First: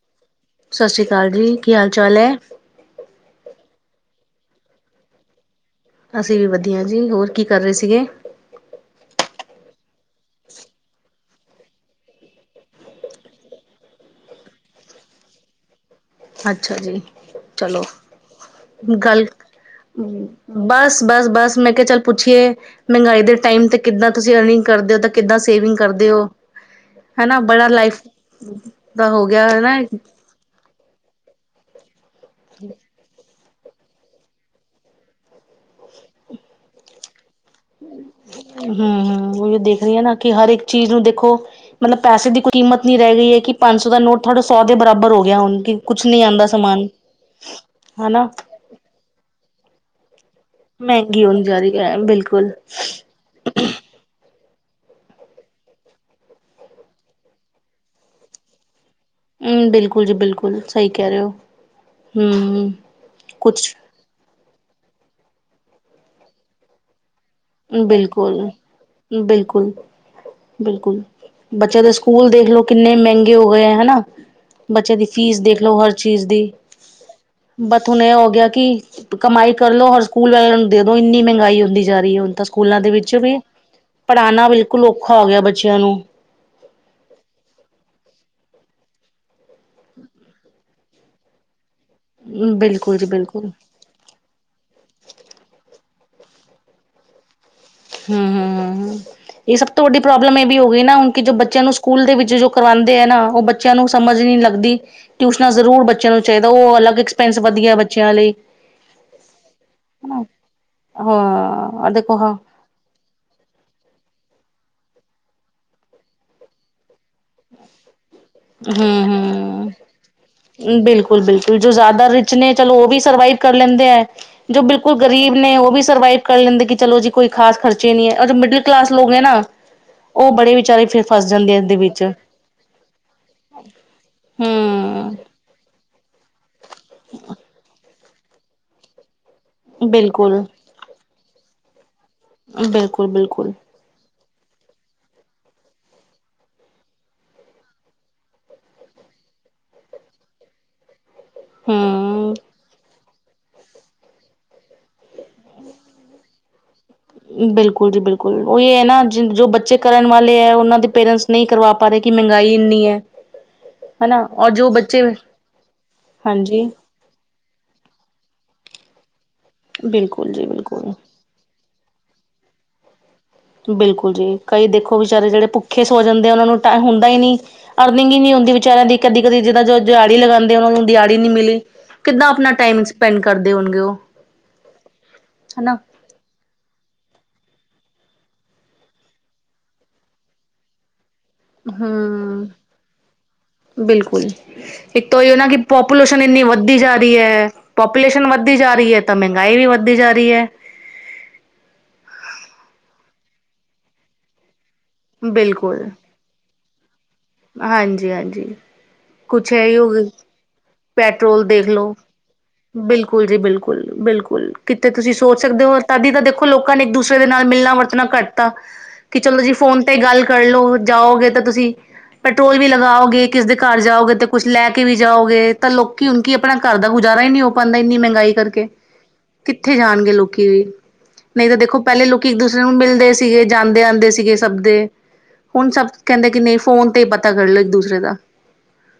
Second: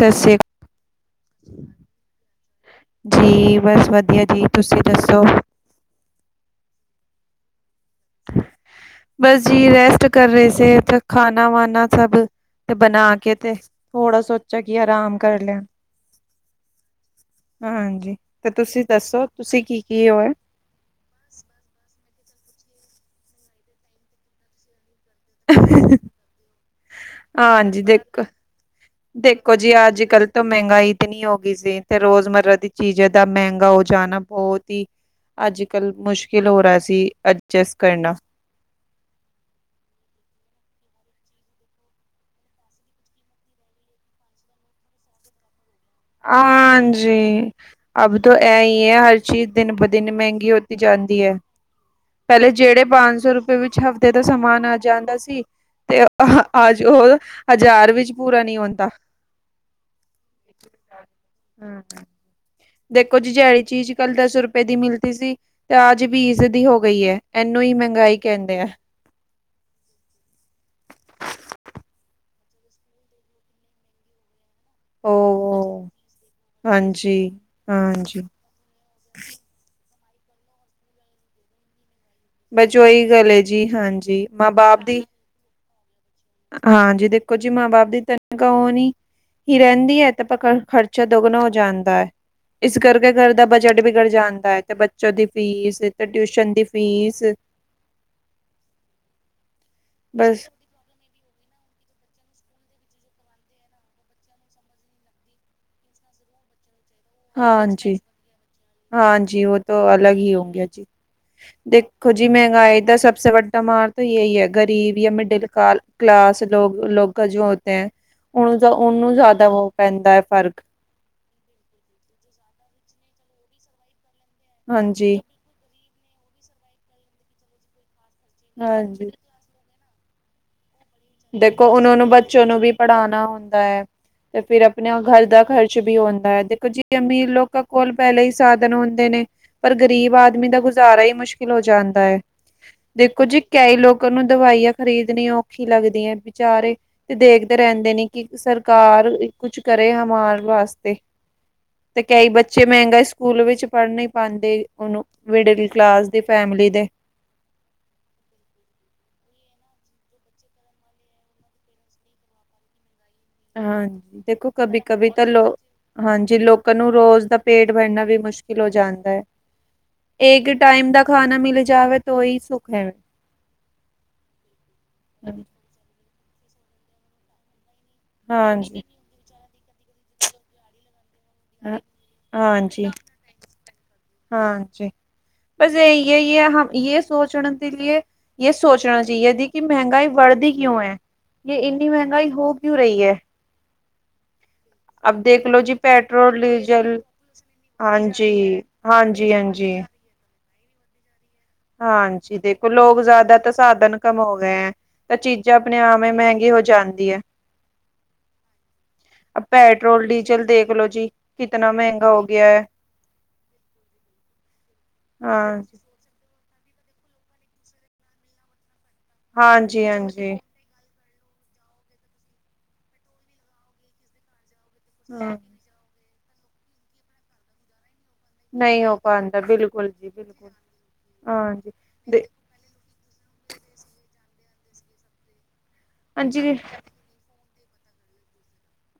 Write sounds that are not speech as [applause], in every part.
ਤੁਸੀਂ। ਸਾਸਰੀ ਕਾਲ ਜੀ, ਕੀ ਹਾਲ-ਚਾਲ ਐ? ਜੀ, ਬਸ ਵਧੀਆ ਜੀ। ਤੁਸੀਂ ਦੱਸੋ? ਅਸੀਂ ਵੀ ਵਧੀਆ ਜੀ। ਹੋਰ ਕੀ ਕਰ ਰਹੇ ਸੀਗੇ? ਬਸ ਜੀ, ਰੈਸਟ ਕਰ ਰਹੇ ਸੇ ਤੇ ਖਾਨਾ-ਵਾਨਾ ਸਭ ਤੇ ਬਣਾ ਕੇ ਤੇ, ਥੋੜ੍ਹਾ ਸੋਚਿਆ ਕੀ ਆਰਾਮ ਕਰ ਲਿਆ। ਅੱਛਾ ਜੀ ਚਲੋ ਹਾਂਜੀ ਤੇ ਤੁਸੀਂ ਦੱਸੋ, ਤੁਸੀਂ ਕੀ-ਕੀ ਹੋਏ? ਬਸ-ਬਸ, ਬਸ ਮੈਂ ਕਿਹਾ ਚੱਲ ਪੁੱਛੀਏ, ਮਹਿੰਗਾਈ ਦੇ ਟਾਈਮ ਤੇ, ਕਿੱਦਾਂ ਤੁਸੀਂ ਅਰਨਿੰਗ ਕਰਦੇ ਤਾਂ ਕਿੱਦਾਂ ਸੇਵਿੰਗ ਕਰਦੇ ਓ, ਹੈਨਾ। ਬੜਾ ਹਾਂਜੀ ਲਾਈਫ ਦੇਖੋ ਦਾ ਹੋਗਿਆ ਏ ਨਾ ਤੋਂ ਮਹਿੰਗਾਈ ਇਤਨੀ ਹੋ ਗਈ ਸੀ। ਫਿਰ ਰੋਜ਼ਮਰਾ ਦੀ ਚੀਜ਼ ਇਦਾਂ ਮਹਿੰਗਾ ਹੋ ਜਾਣਾ, ਬਹੁਤ ਈ ਅੱਜ-ਕੱਲ੍ਹ ਮੁਸ਼ਕਿਲ ਹੋ ਰਾ ਸੀ, ਐਡਜਸਟ ਕਰਨਾ। ਹੂੰ-ਹੂੰ, ਉਹ ਵੀ ਦੇਖ ਰਹੀ ਆ ਨਾ ਕਿ, ਹਰ ਇੱਕ ਚੀਜ਼ ਨੂੰ ਦੇਖੋ ਮਤਲਬ ਪੈਸੇ ਦੀ ਕੋਈ ਕੀਮਤ ਨੀ ਰਹਿਗੀ ਏ ਕਿ, ਪੰਜ ਸੌ ਦਾ ਨੋਟ ਥੋਹਾਡਾ ਸੌ ਦੇ ਬਰਾਬਰ ਹੋ ਗਿਆ ਹੁਣ ਕੁਛ ਨਹੀਂ ਆਉਂਦਾ ਸਮਾਨ ਆਂਜੀ, ਅਬ ਹਨਾ ਤੋ ਐਈਐਂ, ਹਰ ਚੀਜ਼ ਦਿਨ-ਬ-ਦਿਨ ਮੈਹਿੰਗੀ ਹੋ ਤੀ ਜਾਂਦੀ ਮਹਿੰਗੀ ਐ। ਹੋਣੀ ਜਾ ਰਹੀ ਹੈ ਬਿਲਕੁਲ ਪਹਿਲੇ ਜਿਹੜੇ ਪਾਂਜ ਸੌ ਰੁਪਏ ਵਿੱਚ ਹਫ਼ਤੇ ਦਾ ਸਮਾਨ ਆ ਜਾਂਦਾ ਸੀ ਤੇ ਓ ਅਹਾ, ਅੱਜ ਉਹ ਹਜ਼ਾਰ ਵਿੱਚ ਪੂਰਾ ਨੀ ਹੁੰਦਾ। ਹੂੰ, ਬਿਲਕੁਲ ਜੀ, ਬਿਲਕੁਲ, ਸਹੀ ਕਹਿ ਰੇ ਓ, ਹੂੰ। ਦੇਖੋ ਜੀ, ਜੇਹੜੀ ਕੁਛ ਚੀਜ਼ ਕੱਲ੍ਹ ਦਸ ਰੁਪਏ ਦੀ ਮਿਲਤੀ ਸੀ ਤੇ ਆਜ ਬੀਸ ਦੀ ਹੋ ਗਈ ਐ। ਬਿਲਕੁਲ-ਬਿਲਕੁਲ। ਬਿਲਕੁਲ, ਬੱਚਿਆਂ ਦੇ ਸਕੂਲ ਦੇਖਲੋ, ਕਿੰਨੇ ਮੈਹਿੰਗੇ ਹੋਗੇ ਆ ਹਨਾ। ਬੱਚਿਆ ਦੀ ਫ਼ੀਸ ਦੇਖਲੋ, ਉਹ ਹਰ ਚੀਜ਼ ਦੀ, ਹਾਂਜੀ, ਬਟ ਹੁਣ ਐਹ ਹਾਂਜੀ ਹੋ ਗਿਆ ਕੀ ਕਮਾਈ ਕਰ ਲੋ, ਹਰ ਸਕੂਲ ਵੇਲਿਆ ਨੂੰ ਦੇ ਦੋ, ਇੰਨੀ ਮਹਿੰਗਾਈ ਹੁੰਦੀ ਜਾ ਰਹੀ ਹੁਣ। ਤਾਂ ਬਸ ਸਕੂਲਾਂ ਦੇ ਉਹੀ ਵਿੱਚ ਗੱਲ ਵੀ, ਹੈ ਜੀ ਹਾਂਜੀ ਪੜ੍ਹਾਣਾ ਮਾਂ ਬਾਪ ਬਿਲਕੁਲ ਦੀ ਔਖਾ ਹੋ ਗਿਆ ਬੱਚਿਆਂ ਨੂੰ। ਹਾਂਜੀ ਦੇਖੋ ਜੀ, ਮਾਂ-ਬਾਪ ਦੀ ਤਨਖ਼ਾਹ ਹੋਨੀ ਹੀ ਰਹਿੰਦੀ ਐ ਤੇ ਆਪਾਂ ਖ਼ਰਚਾ ਦੋਗਣਾ ਹੋ ਜਾਂਦ ਦਾ, ਇਸ ਬਿਲਕੁਲ ਜੀ ਕਰਕੇ ਘਰ ਦਾ ਬਿਲਕੁਲ। ਬਜਟ ਵਿਗੜ ਜਾਂਦਾ ਐ ਤੇ ਬ ਬੱਚੋ ਦੀ ਫੀਸ ਤੇ ਟਿਊਸ਼ਨ ਦੀ ਫੀਸ ਹੂੰ-ਹੂੰ, ਹੂੰ-ਹੂੰ, ਇਹ ਸਭ ਤੋਂ ਵੱਡੀ ਪ੍ਰੋਬਲਮ ਇਹ ਬਸ ਵੀ ਹੋ ਵੀ ਨਾ ਹੁਣ ਕਿ ਜੋ ਬੱਚਿਆਂ ਨੂੰ ਸਕੂਲ ਦੇ ਵਿੱਚ ਜੋ ਕਰਵਾਉਂਦੇ ਐ ਨਾ, ਉਹ ਬੱਚਿਆਂ ਨੂੰ ਸਮਝ ਈ ਨੀ ਲੱਗਦੀ। ਟਿਊਸ਼ਨਾਂ ਜ਼ਰੂਰ ਬੱਚਿਆਂ ਨੂੰ ਚਾਹੀਦਾ, ਉਹ ਅਲਗ ਹਾਂਜੀ-ਹਾਂਜੀ, ਉਹ ਤੋਂ ਅਲਗ ਹਨਾ ਹੀ ਹੋਗਿਆ ਜੀ। ਹਾਂ। ਦੇਖੋ ਜੀ, ਮਹਿੰਗਾਈ ਦਾ ਸਭ ਸੇ ਵੱ ਟਮਾਂਰ ਤੋਂ ਜੇਹੀ ਐ, ਗ਼ਰੀਬ ਜਾਂ ਮਿਡਿਲ ਕਾਲ-ਕਲਾਸ ਲੋਗ-ਲੋਗਾ ਜੋ ਹੋਤੇ। ਉਹਨੂੰ ਜ਼ਾ ਹੂੰ ਉਹਨੂੰ ਜ਼ਿਆਦਾ ਵੋ ਪੈਂਦਾ ਏ ਫ਼ਰਕ। ਬਿਲਕੁਲ-ਬਿਲਕੁਲ, ਜੋ ਜ਼ਿਆਦਾ ਰਿਚ ਨੇ ਚਲੋ ਉਹ ਵੀ ਸਰਵਾਈਵ ਕਰ ਲੈਂਦੇ ਐ, ਜੋ ਬਿਲਕੁਲ ਹਾਂਜੀ ਗ਼ਰੀਬ ਨੇ ਉਹ ਵੀ ਸਰਵਾਈਵ ਕਰ ਲੈਂਦੇ ਕਿ ਚਲੋ ਜੀ ਕੋਈ ਖ਼ਾਸ ਖ਼ਰਚੇ ਨੀ ਐ, ਅ ਜੋ ਮਿਡਲ ਕਲਾਸ ਹਾਂਜੀ ਲੋਕ ਐ ਨਾ ਉਹ ਬੜੇ ਵਿਚਾਰੇ ਫਿਸ ਦੇਖੋ ਉਹਨਾਂ ਨੂੰ ਬੱਚੋਂ ਨੂੰ ਵੀ ਪੜ੍ਹਾਣਾ ਹੁੰਦਾ ਐ ਤੇ ਫਿਰ ਆਪਣੇ ਹੂੰ ਘਾਰ ਦਾ ਖ਼ਰਚ ਵੀ ਹੁੰਦਾ। ਦੇਖੋ ਜੀ ਕਿ ਅਮੀਰ ਲੋਕਾਂ ਕੋਲ ਪਹਿਲੇ ਹੀ ਸਾਧਨ ਹੁੰਦੇ ਨੇ, ਪਰ ਗ਼ਰੀਬ ਬਿਲਕੁਲ ਆਦਮੀ ਦਾ ਗੁਜ਼ਾਰਾ ਹੀ ਮੁਸ਼ਕਿਲ। ਹੋ ਜਾਂਦਾ ਹੈ। ਬਿਲਕੁਲ ਦੇਖੋ ਜੀ ਬਿਲਕੁਲ ਕਈ ਲੋਕਾਂ ਨੂੰ ਦਵਾਈਆਂ ਖਰੀਦਣੀ ਔਖੀ। ਲੱਗਦੀ ਹੈ। ਵਿਚਾਰੇ। ਤੇ, ਦੇਖਦੇ ਰਹਿੰਦੇ ਨੇ ਕਿ ਸਰਕਾਰ ਕੁਛ ਕਰੇ ਹਮਾਰੇ ਵਾਸਤੇ। ਤੇ, ਕਈ ਹੂੰ ਬੱਚੇ ਮਹਿੰਗਾ। ਸਕੂਲ ਵਿੱਚ ਪੜ੍ਹਨ ਪਾਉਂਦੇ। ਉਹਨੂੰ ਮਿਡਲ ਕਲਾਸ ਦੀ ਫੈਮਿਲੀ ਦੇ। ਬਿਲਕੁਲ ਜੀ ਬਿਲਕੁਲ, ਉਹ ਇਹ ਹੈ, ਨਾ ਜੋ ਬੱਚੇ ਕਰਨ ਵਾਲੇ ਹੈ। ਉਹਨਾਂ ਦੇ ਪੇਰੈਂਟਸ ਨਹੀਂ ਕਰਵਾ ਪਾ ਰਹੇ, ਕਿ ਮਹਿੰਗਾਈ ਇੰਨੀ ਹੈ। ਹਨਾ ਹਾਂਜੀ, ਦੇਖੋ ਔਰ ਜੋ ਕਭੀ ਬੱਚੇ ਕਭੀ ਤਾਂ ਲੋਕ ਹਾਂਜੀ ਲੋਕਾਂ ਨੂੰ ਰੋਜ਼ ਦਾ ਪੇਟ ਭਰਨਾ ਵੀ ਮੁਸ਼ਕਿਲ ਹੋ ਜਾਂਦਾ ਹੈ। ਬਿਲਕੁਲ ਜੀ ਇੱਕ ਟਾਈਮ ਬਿਲਕੁਲ ਦਾ ਖਾਣਾ ਮਿਲੇ ਜਾਵੇ, ਤਾਂ ਉਹੀ ਸੁੱਖ ਹੈ। ਬਿਲਕੁਲ ਜੀ, ਕਈ ਦੇਖੋ ਵਿਚਾਰੇ ਜਿਹੜੇ ਭੁੱਖੇ ਸੋ ਜਾਂਦੇ ਆ, ਉਹਨਾਂ ਨੂੰ ਟਾਇਮ ਹੁੰਦਾ ਹੀ ਨਹੀਂ। ਅਰਨਿੰਗ ਹੀ ਨਹੀਂ ਹੁੰਦੀ, ਹਾਂਜੀ ਵਿਚਾਰਿਆਂ ਦੀ ਕਦੀ ਕਦੀ ਜਿੱਦਾਂ ਜੋ ਦਿਹਾੜੀ ਲਗਾਉਂਦੇ, ਉਹ ਨੂੰ ਦਿਹਾੜੀ। ਨਹੀਂ ਮਿਲੀ, ਹਾਂ ਕਿੱਦਾਂ ਆਪਣਾ ਟਾਈਮ ਹਾਂਜੀ ਸਪੈਂਡ ਕਰਦੇ ਹੋਣਗੇ। ਉਹ ਹਾਂਜੀ ਹਨਾ। [unintelligible] ਇਹ ਸੋਚਣਾ ਚਾਹੀਏ‌, ਕਿ ਮਹਿੰਗਾਈ ਵੜਦੀ ਕਿਉਂ ਹੈ। ਯੇ ਹੂ, ਇੰਨੀ ਮਹਿੰਗਾਈ ਹੋ ਕਿਉਂ ਰਹੀ ਹੈ। ਬਿਲਕੁਲ ਜੀ। ਇੱਕ ਅਬ ਤੋਂ ਇਹ ਨਾ ਦੇਖ ਕਿ ਲੋ ਜੀ ਪਾਪੂਲੇਸ਼ਨ ਪੈਟਰੋਲ ਇੰਨੀ ਵੱਧਦੀ ਜਾ ਡੀਜ਼ਲ ਰਹੀ ਹੈ, ਪਾਪੂਲੇਸ਼ਨ ਹਾਂਜੀ ਵੱਧਦੀ ਜਾ ਰਹੀ ਹੈ। ਤਾਂ, ਹਾਂਜੀ ਮਹਿੰਗਾਈ ਵੀ ਹਾਂਜੀ ਵੱਧਦੀ ਜਾ ਰਹੀ ਹੈ। ਹਾਂਜੀ, ਦੇਖੋ ਲੋਕ ਜ਼ਿਆਦਾ ਤਾਂ ਸਾਧਨ ਕਮ ਗਏ ਹੈ, ਤਾਂ ਚੀਜ਼ਾਂ ਆਪਣੇ ਆਪਵੇ ਮਹਿੰਗੀ ਹੋ ਜਾਏ। ਜਾਂਦੀ ਹੈ। ਹਾਂਜੀ-ਹਾਂਜੀ, ਕੁਛ ਇਹੀ ਹੋ ਪੈਟਰੋਲ ਦੇਖ ਲਓ। ਬਿਲਕੁਲ ਜੀ ਬਿਲਕੁਲ-ਬਿਲਕੁਲ, ਕਿੱਥੇ ਤੁਸੀਂ ਸੋਚ ਸਕਦੇ ਹੋ। ਤਦੀ ਤਾਂ ਦੇਖੋ ਲੋਕਾਂ ਨੇ ਇੱਕ ਦੂਸਰੇ ਦੇ ਨਾਲ ਮਿਲਣਾ ਵਰਤਣਾ ਘੱਟਤਾ। ਕਿ ਚਲੋ ਤੁਸੀਂ ਫ਼ੋਨ ਹਾਂਜੀ 'ਤੇ ਗੱਲ ਹਾਂਜੀ ਕਰ ਲਓ ਜਾਓਗੇ ਤਾਂ ਤੁਸੀਂ। ਪੈਟਰੋਲ ਵੀ ਲਗਾਓਗੇ ਕਿਸ ਦੇ ਘਰ ਜਾਓਗੇ ਤੇ ਕੁਛ ਲੈ ਕੇ ਵੀ ਹਮ ਜਾਓਗੇ। ਤਾਂ, ਲੋਕੀ ਹੁਣ ਕਿ ਆਪਣਾ ਘਰ ਦਾ ਗੁਜ਼ਾਰਾ ਹੀ ਨਹੀਂ ਹੋ ਪਾਉਂਦਾ। ਇੰਨੀ ਮਹਿੰਗਾਈ। ਕਰਕੇ ਨਹੀਂ ਹੋ ਪਾਉਂਦਾ ਕਿੱਥੇ ਬਿਲਕੁਲ ਜੀ ਜਾਣਗੇ। ਲੋਕੀ ਬਿਲਕੁਲ ਵੀ ਨਹੀਂ ਤਾਂ ਹਾਂਜੀ ਦੇਖੋ ਪਹਿਲੇ ਦੇ ਲੋਕੀ ਇੱਕ ਦੂਸਰੇ। ਮਿਲਦੇ ਸੀਗੇ, ਜਾਂਦੇ-ਆਉਂਦੇ ਸੀਗੇ, ਸਭ ਦੇ ਹੁਣ ਸਭ ਕਹਿੰਦੇ, ਕਿ ਹਾਂਜੀ ਨਹੀਂ ਫੋਨ ਪਤਾ ਕਰ ਲਓ। ਇੱਕ ਦੂਸਰੇ ਦਾ।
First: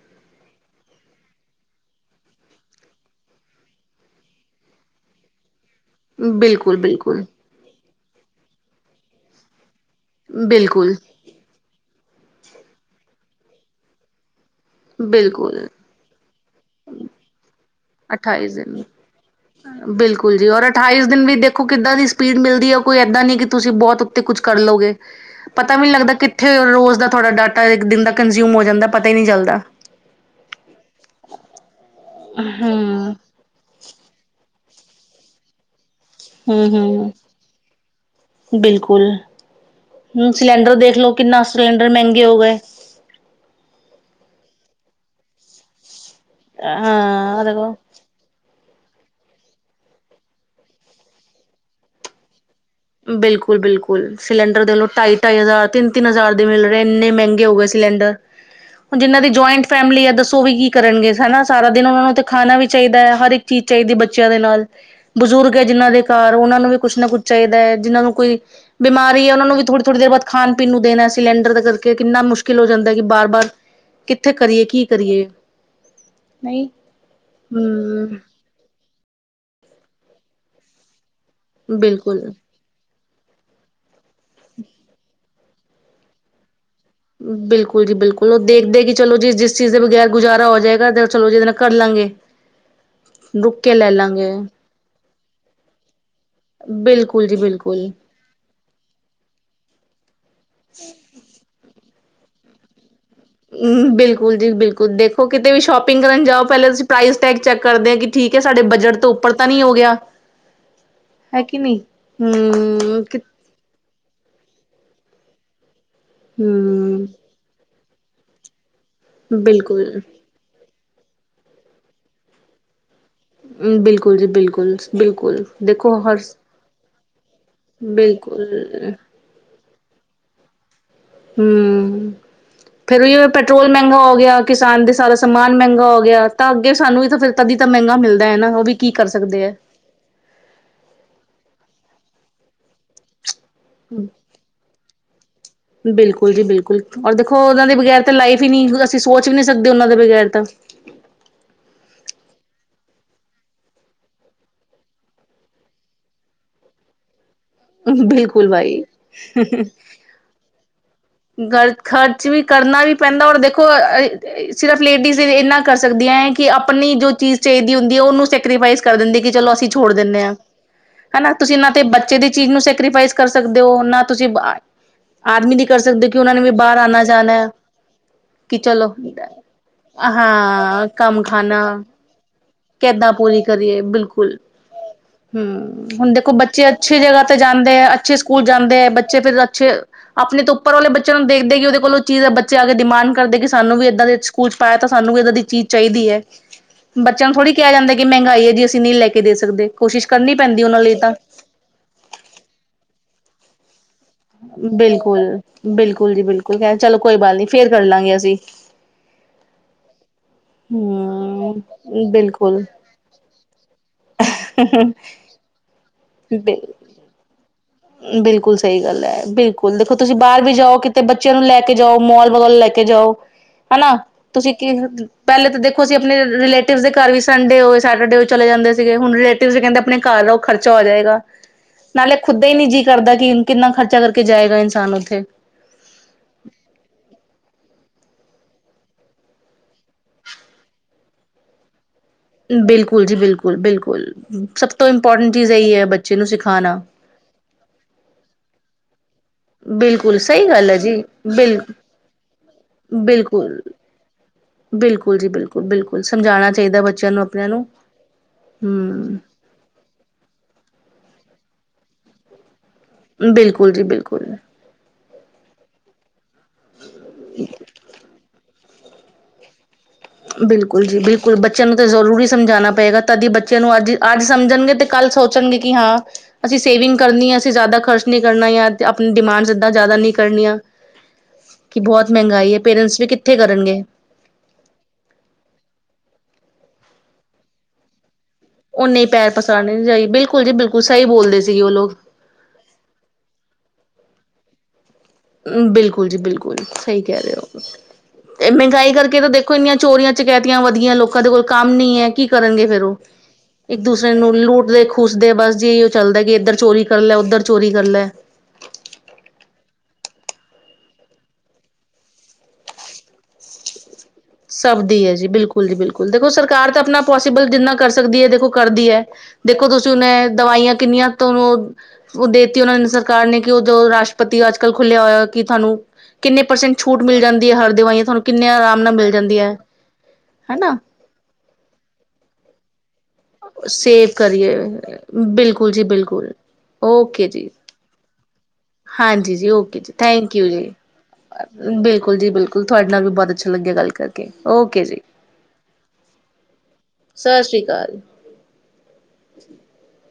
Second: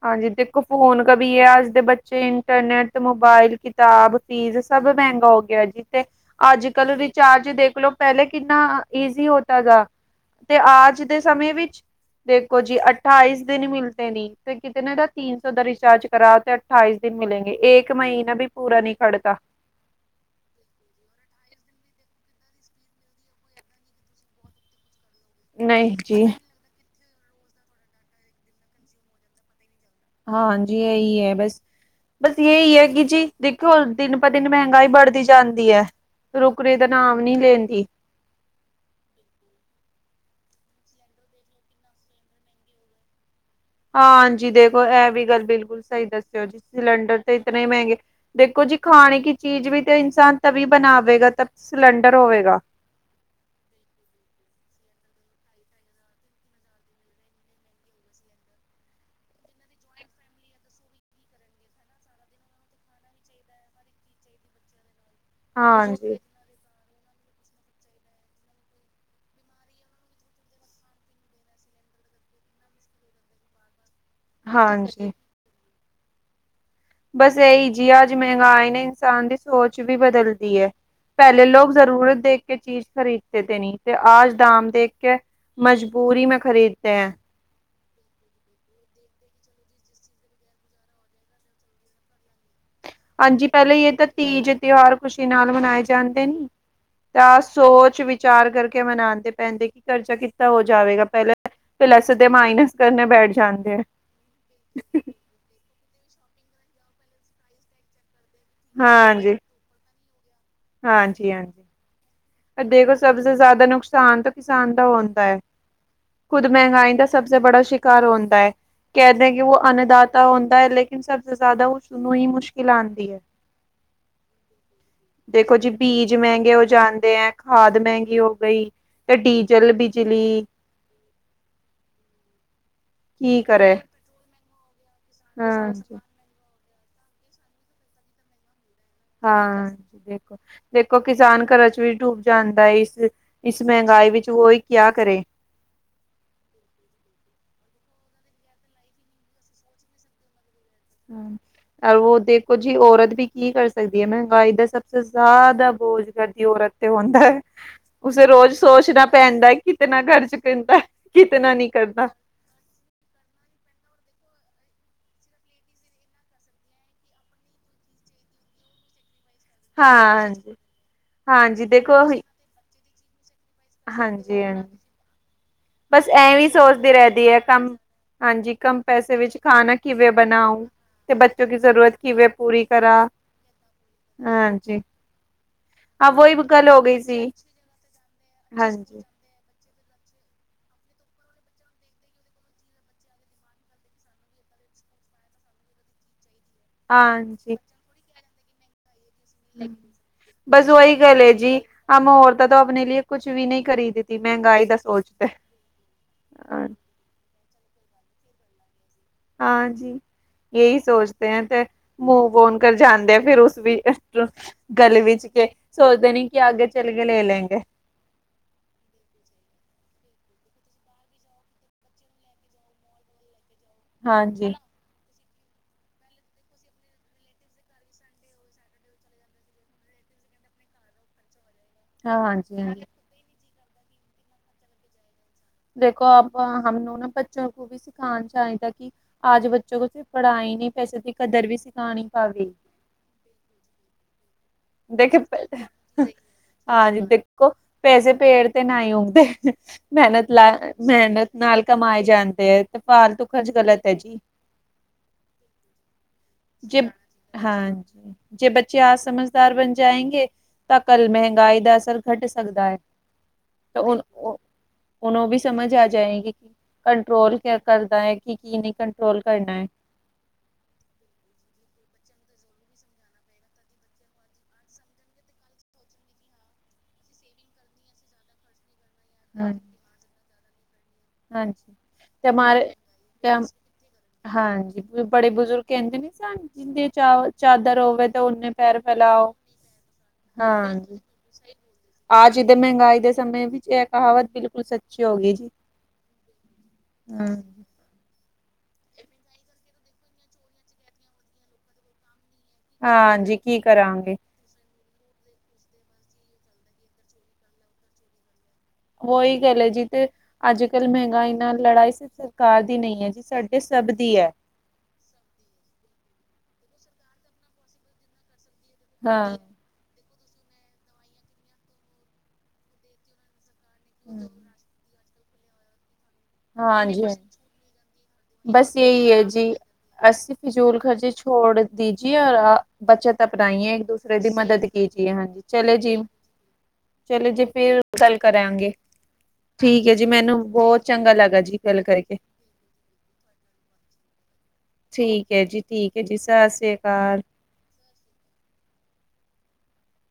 ਹਾਂਜੀ, ਦੇਖੋ ਫੋਨ ਕਭੀ ਵੀ ਹੈ ਅੱਜ ਦੇ ਬੱਚੇ ਇੰਟਰਨੈਟ ਮੋਬਾਇਲ ਕਿਤਾਬ। ਚੀਜ਼, ਸਭ ਮਹਿੰਗਾ ਹੋ‌ ਗਿਆ ਜੀ। ਤੇ, ਅੱਜ ਬਿਲਕੁਲ ਕੱਲ ਬਿਲਕੁਲ ਰਿਚਾਰਜ ਦੇਖਲੋ, ਪਹਿਲੇ ਕਿੰਨਾ ਈਜ਼ੀ ਹੋਤਾ ਥਾ। ਤੇ ਬਿਲਕੁਲ ਆਜ ਦੇ ਸਮੇਂ ਵਿੱਚ ਦੇਖੋ ਜੀ, ਅਠਾਈਸ ਦਿਨ ਮਿਲਦੇ ਨੀ। ਤੇ, ਕਿਤੇ ਨਾ ਦਾ ਤਿੰਨ ਸੌ ਦਾ ਬਿਲਕੁਲ ਰਿਚਾਰਜ ਕਰਾ ਤੇ ਅਠਾਈਸ ਦਿਨ ਮਿਲਲੇਗੇ। ਇੱਕ ਅਠਾਈਸ ਦਿਨ ਬਿਲਕੁਲ ਜੀ, ਔਰ ਅਠਾਈਸ ਦਿਨ ਵੀ ਦੇਖੋ ਕਿੱਦਾਂ ਦੀ ਸਪੀਡ ਮਿਲਦੀ ਹੈ। ਕੋਈ ਇੱਦਾਂ ਨਹੀਂ ਕਿ ਤੁਸੀਂ ਬਹੁਤ ਉੱਤੇ ਕੁੱਛ ਕਰ ਲਓਗੇ। ਪਤਾ ਵੀ ਨਹੀਂ ਲੱਗਦਾ, ਕਿੱਥੇ ਰੋਜ਼ ਦਾ ਤੁਹਾਡਾ ਡਾਟਾ ਇੱਕ ਦਿਨ ਦਾ ਕੰਜਿਮ ਹੋ ਜਾਂਦਾ। ਪਤਾ ਹੀ ਨਹੀ ਚੱਲਦਾ। ਹਾਂਜੀ, ਇਹੀ ਹੈ ਬਸ, ਬਸ ਇਹੀ ਹੈ ਕਿ ਜੀ। ਦੇਖੋ, ਦਿਨ ਪ ਦਿਨ ਮਹਿੰਗਾਈ ਵੜਦੀ ਜਾਂਦੀ ਐ, ਹਮ ਰੁਕਰੀ ਦਾ ਨਾਮ ਹਮ ਨੀ ਲੈਂਦੀ। ਬਿਲਕੁਲ, ਸਿਲੰਡਰ ਦੇਖ ਲਓ। ਕਿੰਨਾ ਸਿਲੰਡਰ ਮਹਿੰਗੇ ਹੋ ਗਏ। ਹਾਂ‌। ਹਾਂਜੀ, ਦੇਖੋ ਇਹ ਵੀ ਗੱਲ ਬਿਲਕੁਲ, ਸਹੀ ਦੱਸਿਓ ਜੀ, ਸਿਲੰਡਰ ਤੇ ਹਾਂ ਇਤਨ ਦੇਖੋ ਮਹਿੰਗੇ। ਦੇਖੋ ਜੀ, ਖਾਣੇ ਕੀ ਚੀਜ਼ ਵੀ ਤੇ ਇਨਸਾਨ ਤਵੀ ਬਣਾਵੇਗਾ, ਤਵ ਸਿਲੰਡਰ ਹੋਵੇਗਾ। ਬਿਲਕੁਲ- ਬਿਲਕੁਲ, ਸਿਲੰਡਰ ਦੇਖ ਲੋ ਢਾਈ-ਢਾਈ ਹਜ਼ਾਰ, ਤਿੰਨ-ਤਿੰਨ ਹਜ਼ਾਰ, ਦੇ ਮਿਲ ਰਹੇ ਇੰਨੇ ਮਹਿੰਗੇ ਹੋ ਗਏ ਸੀ। ਸਿਲੰਡਰ। ਹੁਣ ਜਿਨ੍ਹਾਂ ਦੀ ਜੋਆਇੰਟ ਫੈਮਲੀ ਐ, ਦੱਸੋ ਉਹ ਵੀ ਕੀ ਕਰਨਗੇ, ਹਨਾ। ਸਾਰਾ ਦਿਨ ਉਹਨਾਂ ਨੂੰ ਤੇ ਖਾਣਾ ਵੀ ਚਾਹੀਦਾ ਐ। ਹਰ ਇੱ ਚੀਜ਼ ਚਾਈਦੀ ਬੱਚਿਆਂ ਦੇ ਨਾਲ ਬਜ਼ੁਰਗ ਐ ਜਿਨਾਂ ਦੇ ਹਾਂਜੀ। ਘਰ ਓਨਾਂ ਨੂੰ ਵੀ ਕੁੱਛ ਨਾ ਕੁੱਛ ਚਾਈ ਜਿਨਾਂ ਨੂੰ ਕੋਈ ਬਿਮਾਰੀ ਐ। ਉਹਨਾਂ ਨੂੰ ਵੀ ਥੋੜ੍ਹੀ-ਥੋੜੀ ਦੇਰ ਬਾਅਦ ਖਾਣ-ਪੀਣ ਨੂੰ ਦੇਣਾ। ਸਿਲੰਡਰ ਦਾ ਕਰਕੇ ਕਿੰਨਾ ਮੁਸ਼ਕਿਲ ਹੋ ਜਾਂਦਾ ਐ, ਕਿ ਬਾਰ-ਬਾਰ ਕਿੱਥੇ ਕਰੀਏ? ਕੀ ਹਾਂਜੀ ਕਰੀਏ? ਨਹੀਂ ਬਸ ਐਈ ਜੀ ਅੱਜ ਮਹਿੰਗਾਈ ਨੇ ਇਨਸਾਨ ਦੀ ਸੋਚ ਵੀ ਬਦਲਤੀ ਐ। ਪਹਿਲੇ ਲੋਕ ਜ਼ਰੂਰਤ ਬਿਲਕੁਲ। ਦੇਖ ਕੇ ਚੀਜ਼ ਖ਼ਰੀਦਦੇ ਤੇ ਨੀ, ਤੇ ਆਜ ਦਾਮ ਦੇਖ ਕੇ। ਮਜਬੂਰੀ ਮੇਂ ਖ਼ਰੀਦਦੇ ਤੇ ਹੈ। ਬਿਲਕੁਲ ਜੀ, ਬਿਲਕੁਲ। ਉਹ ਦੇਖਦੇ ਕਿ ਚਲੋ ਜੀ, ਜਿਸ ਚੀਜ਼ ਦੇ ਬਗੈਰ ਗੁਜ਼ਾਰਾ ਹੋਜੇਗਾ। ਚਲੋ, ਜੀਦੇ ਨਾਲ ਕਰਲਾਂ ਗੇ। ਹਾਂਜੀ। ਪਹਿਲੇ ਇਹ ਤਾਂ ਤੀਜ ਤਿਹਾਰ ਖ਼ੁਸ਼ੀ ਨਾਲ ਮਨਾਏ ਜਾਂਦੇ ਨੇ। ਬਿਲਕੁਲ ਜੀ ਤਾਂ ਬਿਲਕੁਲ ਸੋਚ ਵਿੱਚ ਚਾਰ ਕਰਕੇ ਮਨਾਦੇ ਪੈਂਦੇ ਕਿ ਕਰਜ਼ਾ ਕਿੰਨਾ ਹੋ ਜਾਵੇਗਾ। ਪੈਲਾਂ ਪਲੱਸ ਦੇ ਮਾਈਨਸ ਕਰਨੇ ਬੈਠ ਜਾਂਦੇ ਆ ਹਮ। ਬਿਲਕੁਲ ਜੀ, ਬਿਲਕੁਲ, ਦੇਖੋ ਕਿਤੇ ਵੀ ਸ਼ੋਪਿੰਗ ਕਰਨ ਜਾਓ, ਪਹਿਲੇ ਤੁਸੀਂ ਪ੍ਰਾਈਸ ਟੈਕ ਚੈੱਕ ਕਰਦੇ ਠੀਕ ਐ, ਸਾਡੇ ਬਜ਼ਟ ਤੋਂ ਉੱਪਰ ਤਾਂ ਨੀ ਹੋ ਗਿਆ। ਹਾਂਜੀ-ਹਾਂਜੀ। [inaudible] ਦੇਖੋ ਹਮ ਸਭ ਸੇ ਜ਼ਿਆਦਾ ਨੁਕ ਕਿਸਾਨ ਤੋਂ ਕਿਸਾਨ ਦਾ ਹੁੰਦਾ ਏ। ਖੁੱਦ ਮਹਿੰਗਾਈ ਹਮ ਦਾ ਸਭ ਤੋਂ ਬੜਾ ਸ਼ਿਕਾਰ ਹੁੰਦਾ ਏ। ਕਹਿਦੇ ਕਿ ਉਹ ਬਿਲਕੁਲ ਅੰਨਦਾਤਾ ਹੁੰਦਾ ਏ। ਲੇਕਿਨ ਸਬ ਸੇ ਜ਼ਿਆਦਾ ਉਸਣੂ ਹੀ ਮੁਸ਼ਕਿਲ ਆਉਂਦੀ ਏ। ਬਿਲਕੁਲ ਜੀ, ਬਿਲਕੁਲ-ਬਿਲਕੁਲ, ਜੀ ਦੇਖੋ ਬੀਜ ਹਰਸ ਮਹਿੰਗੇ ਹੋ ਜਾਂਦੇ ਐ, ਖਾਦ ਮਹਿੰਗੀ ਹੋ ਗਈ ਫੇਰ ਡੀਜ਼ਲ, ਬਿਜਲੀ ਹੂੰ, ਫੇਰ ਜੋ ਕੀ ਪੈਟਰੋਲ ਕਰੇ ਮਹਿੰਗਾ ਹੋ ਗਿਆ ਕਿਸਾਨ ਦੇ ਸਾਰੇ ਸਮਾਨ ਹਾਂਜੀ ਮਹਿੰਗਾ ਹੋ ਗਿਆ, ਤਾਂ ਅੱਗੇ ਸਾਨੂੰ ਵੀ ਤਾਂ ਫੇਰ ਤਦੀ ਤਾਂ ਮਹਿੰਗਾ ਮਿਲਦਾ ਐ ਨਾ। ਉਹ ਵੀ ਕੀ ਕਰ ਸਕਦੇ ਹੈ ਹਾਂਜੀ। ਦੇਖੋ-ਦੇਖੋ ਕਿਸਾਨ ਕਰਜ਼ 'ਚ ਵੀ ਡੁਬ ਜਾਂਦਾ ਏ। ਇਸ ਇਸ ਮਹਿੰਗਾਈ ਵਿੱਚ ਓਈ ਕਿਆ ਕਰੇ? ਬਿਲਕੁਲ ਜੀ, ਬਿਲਕੁਲ ਔਰ ਦੇਖੋ ਓਨਾਂ ਦੇ ਬਗੈਰ ਤਾਂ ਲਾਈਫ ਈ ਨਈ ਅਸੀਂ ਸੋਚ ਵੀ ਨੀ ਸਕਦੇ ਓਨਾਂ ਦੇ ਬਗੈਰ ਤਾਂ ਹੂੰ, ਔਰ ਵੋ ਦੇਖੋ ਜੀ ਔਰਤ ਵੀ ਕੀ ਕਰ ਸਕਦੀ ਐ। ਮਹਿੰਗਾਈ ਦਾ ਸਭ ਸੇ ਜ਼ਾਦਾ ਬੋਝ ਕਰਦੀ ਔਰਤ। ਤੇ ਉਹ ਆਂਦਾ ਐ। ਉਸੇ ਬਿਲਕੁਲ ਰੋਜ਼ ਬਾਈ ਸੋਚਣਾ ਪੈਂਦਾ ਕਿਤਨਾ ਖ਼ਰਚ ਤੇਂਦਾ। ਗਰ ਖਰਚ ਵੀ ਕਰਨਾ ਵੀ ਪੈਂਦਾ। ਔਰ ਦੇਖੋ ਅ ਸਿਰਫ਼ ਲੇਡੀਜ਼ ਏਨਾਂ ਕਰ ਸਕਦੀਆਂ ਐ, ਕਿ ਆਪਣੀ ਜੋ ਚੀਜ਼ ਚਾਈਦੀ ਹੁੰਦੀ ਐ ਓਨੂੰ ਸੈਕਰੀਫਾਈਸ ਕਰ ਦਿੰਦੀ ਕਿ ਚਲੋ ਅਸੀਂ ਛੋੜ ਦਿੰਨੇ ਆ ਹਾਂਜੀ ਹਨਾ ਤੁਸੀਂ ਹਾਂਜੀ ਏਨਾਂ ਤੇ ਦੇਖੋ ਬੱਚੇ ਹਾਂਜੀ ਦੀ ਚੀਜ਼ ਨੂੰ ਸੈਕਰੀਫਾਈਸ ਕਰ ਸਕਦੇ ਓ ਨਾ ਤੁਸੀਂ ਹਾਂਜੀ ਆਦਮੀ ਦੀ ਕਰ ਸਕਦੇ ਬਸ ਕਿ ਉਹਨਾਂ ਨੇ ਐਵੇਂ ਵੀ ਬਾਹਰ ਸੋਚਦੀ ਰਹਿੰਦੀ ਹੈ ਆਣਾ-ਜਾਂਣਾ। ਕੰਮ ਹਾਂਜੀ ਕਿ ਕਮ ਚਲੋ ਪੈਸੇ ਹੁੰਦਾ, ਵਿੱਚ ਖਾਣਾ ਕਿਵੇਂ ਬਣਾਉ ਹਾਂ ਤੇ ਕੰਮ ਬੱਚੋਂ ਕੀ ਖਾਣਾ। ਜ਼ਰੂਰਤ ਕਿਵੇਂ ਪੂਰੀ ਕਰਾ ਕਿੱਦਾਂ ਪੂਰੀ ਕਰੀਏ? ਬਿਲਕੁਲ ਹਾਂਜੀ ਹੂੰ ਹੁਣ ਦੇਖੋ, ਬੱਚੇ ਅੱਛੀ ਜਗ੍ਹਾ ਤੇ ਜਾ ਆਂਦੇ ਹੈ। ਅੱਛੇ ਸਕੂਲ ਜਾਂਦੇ ਐ। ਹਾਂਜੀ। ਬੱਚੇ ਤੇ ਵੀ ਅੱਛੇ, ਆਪਨੇ ਤੋਂ [unintelligible] ਬੱਚਿਆਂ ਨੂੰ ਦੇਖਦੇ ਕਿ ਓਦੇ ਕੋਲ ਬੱਚੇ ਆਕੇ ਡਿਮਾਂਡ ਕਰਦੇ ਆ ਕਿ ਸਾਨੂੰ ਵੀ ਏਦਾਂ ਦੇ ਸਕੂਲ ਚ ਪਾਇਆ ਤਾਂ ਸਾਨੂੰ ਵੀ ਏਦਾਂ ਦੀ ਚੀਜ ਚਾਈਦੀ ਐ ਬੱਚਿਆਂ ਨੂੰ ਥੋੜੀ ਹਾਂਜੀ। ਕਿਆ ਜਾਂਦਾ ਕਿ ਮਹਿੰਗਾਈ ਐ ਜੀ ਅਸੀ ਨਈ ਲੈਕੇ ਕੇ ਦੇ ਸਕਦੇ, ਕੋਸ਼ਿਸ਼ ਕਰਨੀ ਪੈਂਦੀ ਆ ਓਨਾਂ ਲਈ ਤਾਂ। [unintelligible] ਜੀ। ਹਮ ਔਰਤੇ ਤੋ ਅਪਨੇ ਲੀਏ ਕੁੱਛ ਵੀ ਨ੍ਹੀਂ ਖਰੀਦ ਬਿਲਕੁਲ-ਬਿਲਕੁਲ ਜੀ ਬਿਲਕੁਲ, ਖੈਰ ਚਲੋ ਕੋਈ ਗੱਲ ਨੀ। ਫਿਰ ਕਰ ਲਾਂਗੇ ਅਸੀ। ਹਾਂਜੀ। ਯਹੀ ਸੋਚਤੇ ਹੈਂ ਤੇ ਹੂੰ, ਮੂੰਵ ਔਨ ਬਿਲਕੁਲ, ਕਰ ਜਾਂਦੇ ਫੇਰ ਉਸ ਦੀ ਉਸ ਚੋ। ਗਲੀ ਵਿੱਚ ਕੇ ਸੋਚਦੇ ਨੀ, ਕਿ ਆਗੇ ਬਿਲ ਚਲਕੇ ਲੇ ਲੇਂਗੇ। ਬਿਲਕੁਲ ਸਹੀ ਗੱਲ ਹੈ ਬਿਲਕੁਲ ਦੇਖੋ ਤੁਸੀ ਬਾਹਰ ਵੀ ਜਾਓ, ਕਿਤੇ ਬੱਚਿਆਂ ਨੂੰ ਲੈ ਕੇ ਜਾਓ ਮੋਲ ਵਗੈਰਾ ਲੈ ਕੇ ਜਾਓ। ਹਨਾ, ਤੁਸੀ ਹਾਂਜੀ। ਕਿਵੇਂ ਪਹਿਲੇ ਤੇ ਦੇਖੋ ਅਸੀ ਆਪਨੇ ਰਿਲੇਟਿਵਜ਼ ਦੇ ਘਰ ਵੀ ਸੰਡੇ ਹੋਏ, ਸੈਟਰਡੇ ਹੋਏ, ਚਲੇ ਜਾਂਦੇ ਸੀਗੇ, ਹੁਨ ਰੇ ਲੇਟਿਵ ਵੀ ਕਹਿੰਦਾ ਆਪਣੇ ਘਰ ਰਹੋ। ਖਰਚਾ ਹੋ ਜਾਏਗਾ। ਨਾਲੇ ਹਾਂ ਖੁਦ ਦਾ ਹੀ ਨੀ ਹਾਂਜੀ-ਹਾਂਜੀ। ਜੀਅ ਕਰਦਾ ਕੀ ਹੁਨ, ਕਿੰਨਾ ਖਰਚਾ ਕਰਕੇ ਜਾਏਗਾ ਇਨਸਾਨ ਉੱਥੇ? ਦੇਖੋ ਅਬ ਹਮ ਨੂੰ ਨਾ, ਬੱਚੋਂ ਕੋ ਵੀ। ਸਿਖਾਉਨਾ ਚਾਹਿਦਾ ਕਿ, ਆਜ ਬੱਚੋਂ ਕੋ ਸਿਰਫ ਪੜਾਹੀ ਨਹੀਂ, ਪੈਸੇ ਸੀ ਕਦਰ ਵੀ ਸਿਖਾਨੀ ਪੜਰੀ। ਬਿਲਕੁਲ ਜੀ, ਬਿਲਕੁਲ-ਬਿਲਕੁਲ, ਸਭ ਤੋਂ ਇੰਪੋਰਟੈਂਟ ਚੀਜ਼ ਇਹੀ ਹੈ ਬੱਚੇ ਨੂੰ ਸਿਖਾਉਨਾ। ਕਹੋ, ਪੈਸੇ ਪੇੜ ਤੇ ਨਾ ਹੀ ਉਗਦੇ। ਬਿਲਕੁਲ ਮਿਹਨਤ ਸਹੀ ਲਾ, ਗੱਲ ਹੈ ਜੀ ਮਿਹਨਤ ਬਿਲ ਨਾਲ ਕਮਾਏ ਜਾਂਦੇ ਏ। ਤੇ ਫਾਲਤੂ ਖਰਚ ਬਿਲਕੁਲ ਗਲਤ ਹੈ ਜੀ। ਬਿਲਕੁਲ ਜੀ, ਬਿਲਕੁਲ-ਬਿਲਕੁਲ ਸਮਝਾਉਣਾ ਜੇ ਚਾਹੀਦਾ ਬੱਚਿਆਂ ਨੂੰ, ਆਪਨਿਆ ਨੂੰ, ਹਾਂਜੀ ਬੱਚੇ ਜੇ ਹੂੰ। ਆਜ ਸਮਝਦਾਰ ਬਨ ਜਾਏਂਗੇਂ, ਤਾ ਕੱਲ ਮਹਿੰਗਾਈ ਦਾ ਅਸਰ ਘੱਟ ਸਕਦਾ ਹੈ। ਬਿਲਕੁਲ ਤੇ ਜੀ ਹੁਣ, ਬਿਲਕੁਲ। ਓਹ ਉਹਨੂੰ ਵੀ ਸਮਝ ਆ ਜਾਏਗੀ, ਕੰਟਰੋਲ ਕਯਾ ਕਰਦਾ ਹੈ, ਕਿ-ਕੀ ਨਹੀਂ ਕੰਟਰੋਲ ਕਰਨਾ ਹੈ। ਬਿਲਕੁਲ ਜੀ, ਬਿਲਕੁਲ ਬੱਚਿਆਂ ਨੂੰ ਤੇ ਜ਼ਰੂਰੀ ਸਮਝਾਉਨਾ ਪਏਗਾ। ਤਦੀ ਬੱਚਿਆਂ ਨੂੰ ਅੱਜ, ਅੱਜ ਸਮਝਣਗੇ। ਤੇ ਕੱਲ ਸੋਚਨਗੇ ਕਿ ਹਾਂ ਅਸੀ ਸੇਵਿੰਗ ਕਰਨੀ ਹੈ। ਅਸੀ ਜ਼ਿਆਦਾ ਖਰਚ ਨੀ ਕਰਨਾ। ਯਾਂ ਤੇ ਆਪਨੀ ਡਿਮਾਂਡਸ, ਇਹਦਾਂ ਜਿਆਦਾ ਨਹੀਂ ਕਰਨੀਆਂ। ਹਾਂਜੀ ਕਿ ਬਹੁਤ ਤੇ ਮਹਿੰਗਾਈ ਹੈ। ਹਮਾਰੇ ਪੇਰੈਂਟਸ ਵੀ ਤੇ ਕਿੱਥੇ ਹਮ ਕਰਨਗੇ? ਹਾਂਜੀ, ਬੜੇ ਬੁਜ਼ੁਰਗ ਕਹਿੰਦੇ ਨੇਂ ਸਾਨੂੰ ਜਿੰਹਨੀਂ ਚਾਵ, ਚਾਦਰ ਹੋਵੇ, ਤੇ ਉਹਨੇ ਪੈਰ ਓਹਨੇਂ ਹੀ ਪੈਰ ਫੈਲਾਓ ਪਸਾਰਨੇ ਚਾਹੀਏ। ਬਿਲਕੁਲ ਜੀ, ਬਿਲਕੁਲ ਸਹੀ ਬੋਲਦੇ ਸੀਗੇ ਉਹ ਲੋਕ। ਆਜ ਇਹਦੇ, ਮਹਿੰਗਾਈ ਦੇ ਸਮੇਂ ਵਿੱਚ ਇਹ ਕਹਾਵਤ ਬਿਲਕੁਲ ਸੱਚੀ ਹੋ ਗਈ ਜੀ। ਬਿਲਕੁਲ ਜੀ, ਬਿਲਕੁਲ ਸਹੀ ਕਹਿ ਰਹੇ ਹੋ। ਹਾਂਜੀ ਇਹ ਮਹਿੰਗਾਈ ਕਰਕੇ ਤਾ ਦੇਖੋ, ਇੰਨੀਆਂ ਚੋਰੀਆਂ ਚਕੈਤੀਆਂ ਵੱਧ ਗਈਆਂ। ਲੋਕਾਂ ਦੇ ਕੋਲ ਕੰਮ ਨਹੀਂ ਹੈ। ਕੀ ਕਰਨਗੇ ਫੇਰ ਉਹ। ਹਾਂਜੀ ਕੀ ਇੱਕ ਕਰਾਂਗੇ ਦੂਸਰੇ ਨੂੰ ਲੂਟ ਦੇ ਖ ਖੂਸਦੇ, ਬਸ ਜੀ ਇਹੀਓ ਚੱਲਦਾ। ਕਿ ਇੱਧਰ ਚੋਰੀ ਕਰ ਲੈ- ਓਧਰ ਚੋਰੀ ਕਰ ਲੈ। ਔਈ ਗਲ ਏ ਜੀ ਤੇ ਅੱਜਕੱਲ ਮਹਿੰਗਾਈ ਨਾਲ ਲੜਾਈ, ਸਿਰਫ ਸਰਕਾਰ ਦੀ ਨਹੀਂ ਹੈ ਜੀ। ਸਾਡੇ ਸਭ ਦੀ ਹੈ। ਸਭ ਦੀ ਹੈ ਜੀ। ਬਿਲਕੁਲ ਜੀ, ਬਿਲਕੁਲ ਦੇਖੋ ਸਰਕਾਰ ਤਾਂ ਆਪਨਾ ਪੋਸੀਬਲ ਜਿੰਨਾ ਕਰ ਸਕਦੀ ਹੈ, ਦੇਖੋ ਕਰਦੀ ਹੈ। ਹਾਂ। ਦੇਖੋ ਤੁਸੀ ਹੁਨ ਇਹ ਦਵਾਈਆਂ ਕਿੰਨੀਆਂ ਤੁਹਾ, ਓਹ ਦੇ ਦੇਤੀ ਉਹਨਾਂ ਨੇਂ। ਸਰ ਕਾਰ ਨੇ, ਕਿ ਉਹਦੋਂ ਹੂੰ। ਰਾਸ਼ਟ੍ਰਪਤੀ ਅੱਜਕੱਲ ਖੁੱਲਿਆ ਹੋਇਆ, ਕਿ ਤੁਹਾਨੂੰ ਕਿੰਨੇ ਪਰਸੈਂਟ ਛੂਟ ਹਾਂਜੀ ਮਿਲ ਜਾਂਦ ਦੀ, ਹਰ ਦਵਾਈਆਂ ਤੁਹਾਨੂੰ ਕਿੰਨੇ ਆਰਾਮ ਨਾਲ ਮਿਲ ਏ ਜਾਂਦੀ ਜੀ, ਹੈ ਅਸੀ ਹਨਾ ਫਿਜੂਲ ਖਰਜੀ ਛੋੜ ਦੀ ਜੀਏ ਔਰ ਆਹ ਬੱਚਤ ਅਪਨਾਈਆਂ, ਇੱਕ ਸੇਵ ਦੂਸਰੇ ਦੀ ਕਰੀਏ ਮਦਦ ਕੀਜਿਏ। ਹਾਂਜੀ ਬਿਲਕੁਲ ਚਲੋ ਜੀ ਜੀਂ। ਬਿਲਕੁਲ ਚਲੋ ਜੀ, ਫੇਰ ਗੱਲ ਕਰਾਂਗੇ। ਹਾਂਜੀ ਜੀ, ਓਕੇ ਠੀਕ ਜੀ ਹੈ ਥੈਂਕ ਮੈਨੂੰ ਯੂ ਜੀ ਬਹੁਤ ਚੰਗਾ ਲੱਗਾ ਆ ਜੀ ਗੱਲ ਕਰਕੇ। ਬਿਲਕੁਲ ਜੀ, ਬਿਲਕੁ ਕੁਲ, ਥੁਆਡੇ ਨਾਲ ਵੀ ਬਹੁਤ ਅੱਛਾ ਲੱਗਿਆ, ਗੱਲ ਕਰ- ਕੇ, ਓਕੇ ਜੀ ਠੀਕ ਹੈ ਜੀ ਠੀਕ ਹੈ ਜੀ ਸਤਿ ਸ੍ਰੀ ਅਕਾਲ। ਸਤਿ ਸ਼੍ਰੀ ਅਕਾਲ। [inaudible]